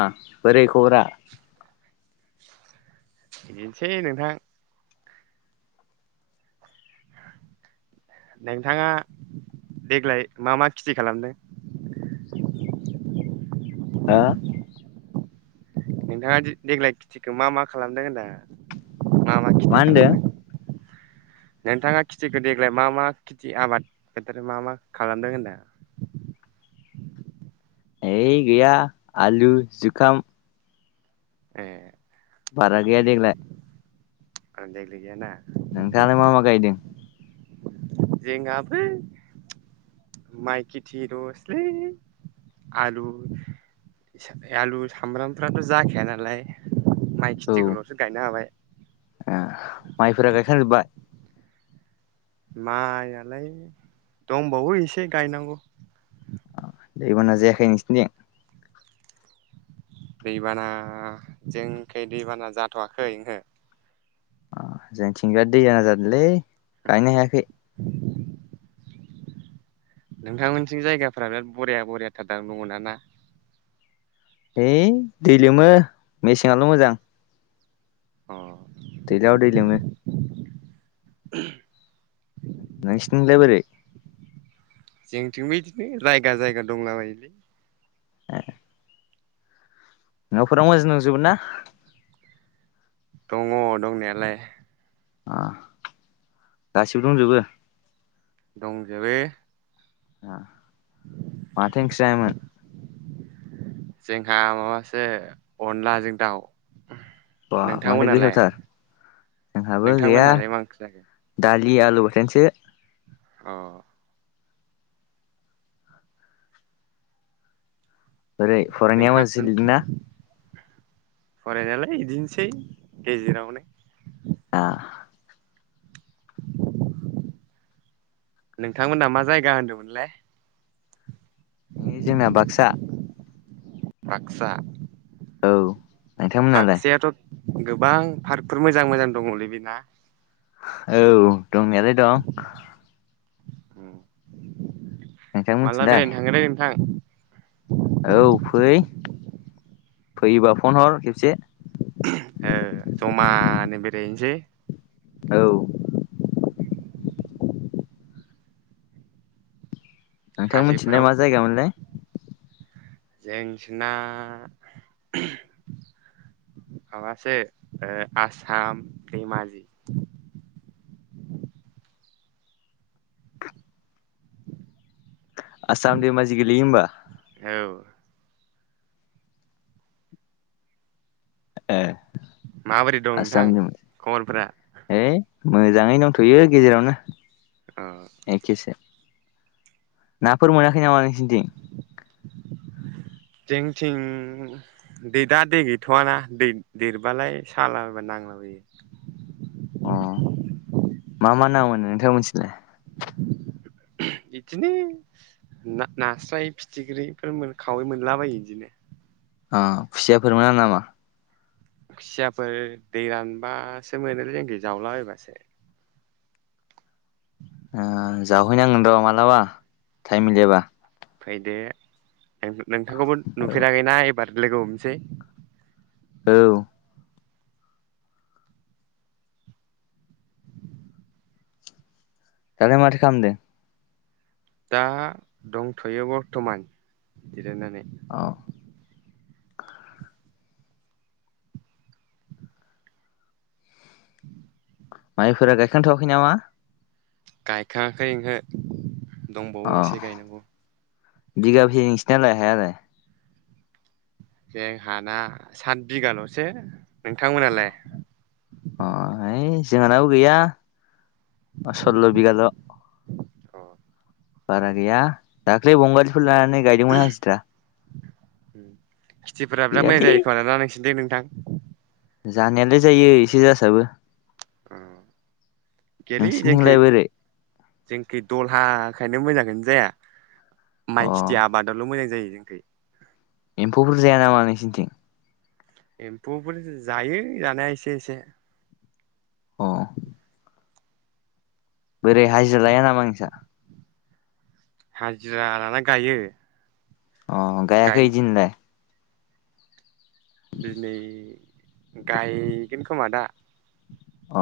हा बरै खबरा? बिदिनोसै नोंथां [inaudible] नोंथाङा देग्लाय मा मा खिति खालामदों? हो नोंथाङा दि-देग्लाय खिथिखो मा मा खालामदों होनदों? मा मा खिथि खालामदों। नोंथाङा खिथिखो देग्लाय मा मा खिथि आबाद [unintelligible] मा मा खालामदों होनदों। [inaudible] है गैया आलु जुखाम ए बारा गैया देगलाय। आ देग नोंथाङालाय मा मा गायदों जोंआबो माइ खिथि लसोलै। आलु आलु सामब्रामफ्राथ' जाखाया नालाय माइ खिथिखौल'सो गायनो हाबाय। ए माइफोरा गायखांजोबबाय। माइआलाय दंबावो एसे गायनांगौ। दैबाना जायाखै नोंसिनिथिं। दैबाना जोंखै दैबाना जाथ'वाखै ओहो ओ जोंथिंजाय दैया जादोलै गायनो हायाखै। नोंथां मोननिथिं जायगाफोरा बिराद बरिया बरियााथार दां नंगोना है दै लोमो मेसेंआल' मोजां अ दैज्लांआव दै लोमो। ओहम नोंसिथिंलाय बोरै जोंनिथिंबो इदिनो जायगा जायगा दंला बायोलै ए नफोराव मोजां दंजोबो ना दङ दंनायालाय आ गासिबो दंजोबो दंजोबो आ माथो ओंख्रि जायाममोन। जोंहा माबासो अनलाजों दाउ बा माथो नोंथांमोनालाय गोथावथार जोंहाबो गैया नोंथांमोनहालाय मा ओंख्रि जाखो दालि दलि आलु बथोनसो अ ओरै फरायनाया नोंथां मानसि लिरदोना फरायनायालाय इदिनोसै गजेरावनो। आ नोंथांमोनहा मा जायगा होनदोंमोनलाय। ओइ जोंना बाक्सा बक्सा औ नोंथांमोनालाय बाक्सायाथ गोबां पार्कफोर मोजां मोजां दङलै बेना औ दंनायालाय दं ओम नोंथां मालाबा मिथिलाय बेरायनो थांगोन दै नोंथां। औ फै फैबा फन हर खेबसे ओ जमानो बेरायहनोसै औ नोंथां हाजोफोराव मोनथिलाय मा जायगामोनलाय। जोंनिथिना ओहम माबासो ओ आसाम दैमाजि [inaudible] आसाम दैमाजि गोेलेैयो होम्बा औ ए माबोरै दं नोंथां आसामनि खबरफोरा मोन ओइ मोजाङै दंथयो गेजेरावनो अ एखेसो नाफोर मोनाखै नामा नोंसोरनिथिं जोंनिथिं दै दा दै गैथवाना दै देरबालाय सालाबायबा नांलाबोयो अ मा मा ना मोनो नोंथां मिथिलाय इदिनि ना नास्राय फिथिख्रिफोर खावै मोनलाबायो इदिनो अ खुसियाफोर मोना नामा? खुसियाफोर दै रानबासो मोनोलै जोंखि जावलाबायबासो जावहैनांगोन र मालाबा टाइम मिलायबा। फैदो नों नोंथांखौबो औ नुफेराखैना एबार लोगो हमनोसै औ दालाय माथो खामदो दा दंथयो बर्टमान जिरायनानै अ उ माइफोरा गायखांथवाखै नामा? गायखांआखै ओंहो दंबावो एसे गायनांगौ बिगाबोसे नोंसोरनालाय हाया लाय। जोंहाना सात बिगालसो नोंथांमोनालाय? जोंङानाबो गैया सल्ल' बिगाल' अ बारा गैया दाख्लै बंगालिफोर लानानै गायदोंमोन हान्सिद्रा। खिटिफोरा बिराद मोजां गैयालै जायो खोमा ना नांसिनथि नोंथां? जानायालाय जायो एसे जासाबो गेलै जोंखै नोंसिनिथिंलाय बोरै जोंखै दलहा। ओंखायनो मोजांङैनो जाया अ माइ खेथि आबादावल' मोजां जायो जोंखै। एम्फौफोर जाया नामा नोंसिनिथिं? एम्फौफोर जायो जानाया एसे एसे। औ। बोरै हाजिरा लाया नामा नोंसा? हाजिरा लाना गायो। अ गाय गायाखै जिन्दा। दिनै गायगोन खोमा दा अ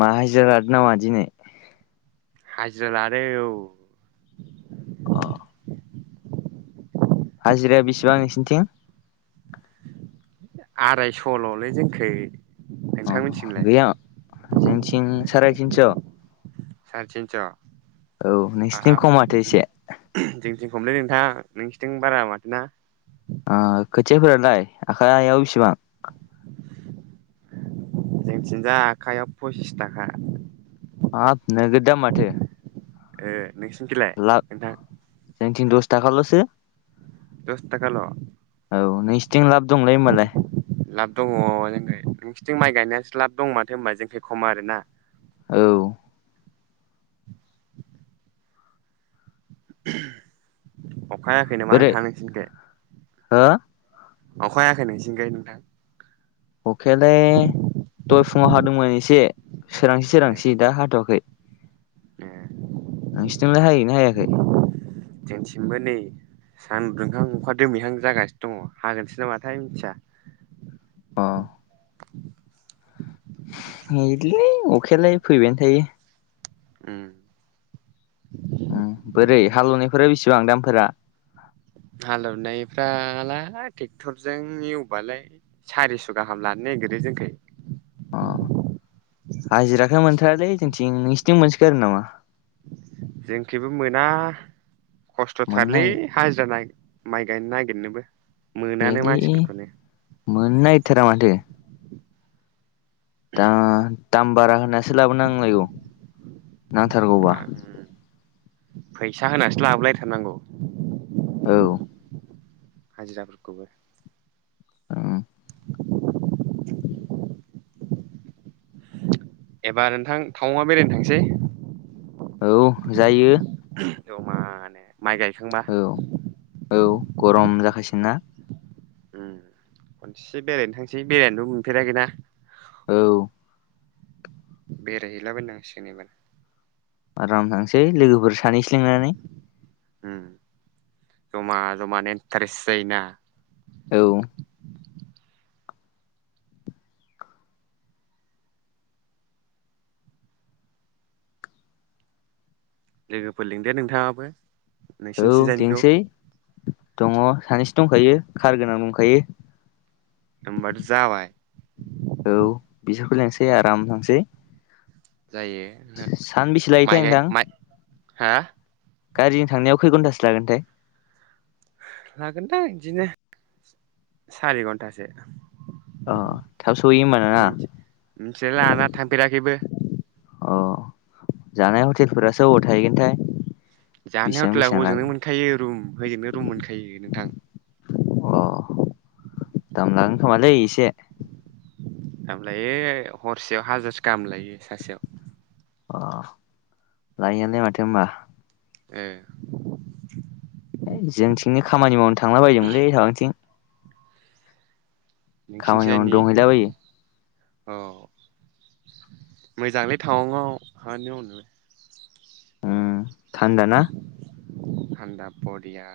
मा हायज्रा लादो नामा दिनै? हाजिरालादो औ। अ हाजिराया बेसेबां नोंसिनिथिं? आरायस'ल'लै जोंखै। अ नोंथांमोनथिंलाय गैया जेंथिं साराय थिनस'। चारिथिनस' औ नोंसिथिं खम माथो एसे। उमलै नोंथां नोंसोरथिं बारा माथो ना? आ खोथिया फोरालाय आखायाव बिसिबां? जोंथिंजा आखाइायाव फसिस थाखा। हब नोगोद दाम माथो? ए नोंसिनिथिलाय नोंथां? था खालाम'से दस थाखकाल'? औ नोंसिथिं लाब दंलै होमबालाय। लाब दङ जोंखाय नोंसथिं माइ गायनायसो लाब दं माथो होनबा जोंथिं खम आरोना। औ। अखाहायाखै नामा आोंथां नोंसिनिखै? हा अखायाखै नोंसिनिखोय नोंथां? अखेलाय दय फुङाव हादोंमोन एसे सोरांसि ए सोरांसि दा हाथ'वाखै। ए नोंसिनिथिलाय हायोना हायाखै? जोंसिमबो नै सानदुंहां अखा दोमैहां जागासिनो दङ हागोनसो नामाथाय मिथिया। अ बिदिलै अखायालाय फैबायानो थायो। उम। बोरै हालेवनायफोरा बेसेबां दामफोरा? हालेवनायफ्रालाय ट्रेक्टरजों एवबालाय सारिस' गाहाम लानो नायगिरो जोंखै। अ हाजिराखोनो मोनथारालै जोंथिं नोंसिनिथिं मोनसोगारो नामा? जोंखेबो मोना मोननो खस्थ'थारलै नागिरा हाजिरा नागिर माइ गायनो नागिरनोबो मोनानो गोयालै मानसिफोरखौनो मोननायथारा माथो। दा दाम बारा होनासो लाबोनांलायगौ नांथारगौबा फैसा होनासो लाबोलायथारनांगौ औ हाजिराफोरखौबो औ [inaudible] एबार नोंथां टावांयाव बेरायनो थांसै औ जायो। जमानो माइ गायखांबा औ औ गरम जाखासिगोन ना। उम खनसे बेरायनो थांसै बेरायनोथ' मोनफेराखैना औ। बेरायहैलाबायनांसिगोन एबार आराम थांसै लोगोफोर सानैसो लिंनानै उम जमा जमानो इन्टारेस्ट जायोना औ लोगोफोर लिंदो नोंथाङाबो औ नोंसिनिथिंजायनिखौ लिंसै दङ सानै दंखायो कार गोनां दंखायो होमबाथ जाबाय औ बिसोरखौ लेंसै आराम थांसै जायो ना सानबेसे लायोथाय माइ गाय नोंथां माइ हा गारिजों थांनायाव खै घन्टासो लागोनथाय लागोनदां इदिनो सारि घन्टासो। अ थाब सहैयो होमबा नोंना मिथि मिथिलाय लाङालां थांफेराखैबो अ जानाय हटेलफोरासो अबाव थाहैगोनथाय जानाय बेसेबां हटेेला बेसेबां हजोंनो लागोन मोनखायो रुम हजोंनो रुम मोनखायो नोंथां अ दाम लागोन खोमालै इसे दाम लायो हरसेयाव हाजारसे गाहाम लायो सासेयाव अ लायोयानो माथो होमबा ए। जोंथिंनि खामानि मावनो थांला बायोमोनलै माबाथिं खामानि मावनो नोंसिनिथिंजायनि दंहैलाबायो औ मोजांलै टावांआव खामानि मावनो थानदा ना थान्दा बरिया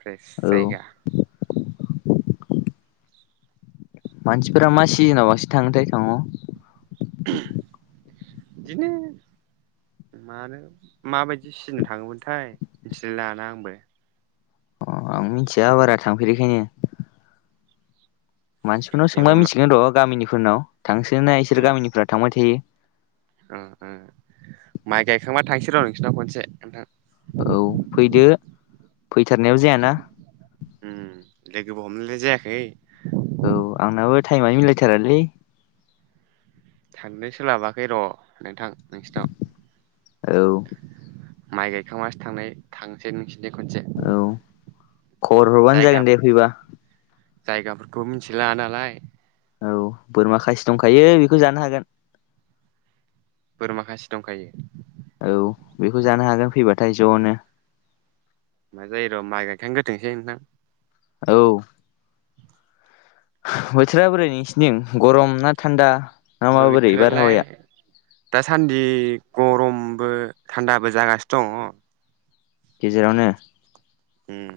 फ्रेस औ जायगा मानसिफोरा मा सिजोनाव बांसिन थाङोथाय टावांआव बिदिनो मानो माबायदि सिजोन थाङोमोनथाय मिथिलाय लांला आंबो अ आंबो मिथिया बारा थांफेरिखायनो मानसिफोरनाव सोंबा एबा मा मिथिगोन र' गामिनिफोरनाव थांसिनोना इसोर गामिनिफ्रा थांबाय थायो उम-उम माइ गायखांबा थांसै र' नोंसोरनाव खनसे नोंथां औ फैदो फैथारनायाव जायाना उम लोगोबो हमलायनाय जायाखै औ आंनाबो टाइमयानो मिलायथारालै थांनो सोलाबाखै र' नोंथां नोंसिनाव औ माइ गायखांबासो थांनाय थांनोसै नोंसोर औ खबर हरबानो जागोन जायगाफोर दे फैबा जायगाफोरखौ मिथिला नालाय औ बोरमा खासि दंखायो बेखौ जानो हागोन बोरमााखासे दंखायो? औ बेखौ जानो हागोन फैबाथाय ज'नो। मा जायो र' माइ गायखां गोथोंसै नोंथां औ। बोथोरा बोरै नोंसिरनिथिं गरम ना थान्दा ना माबा बोरै बोथोरालाय बारहावाया दासान्दि गरमबो थान्दाबो जागासिनो दङ गेजेरावनो ओम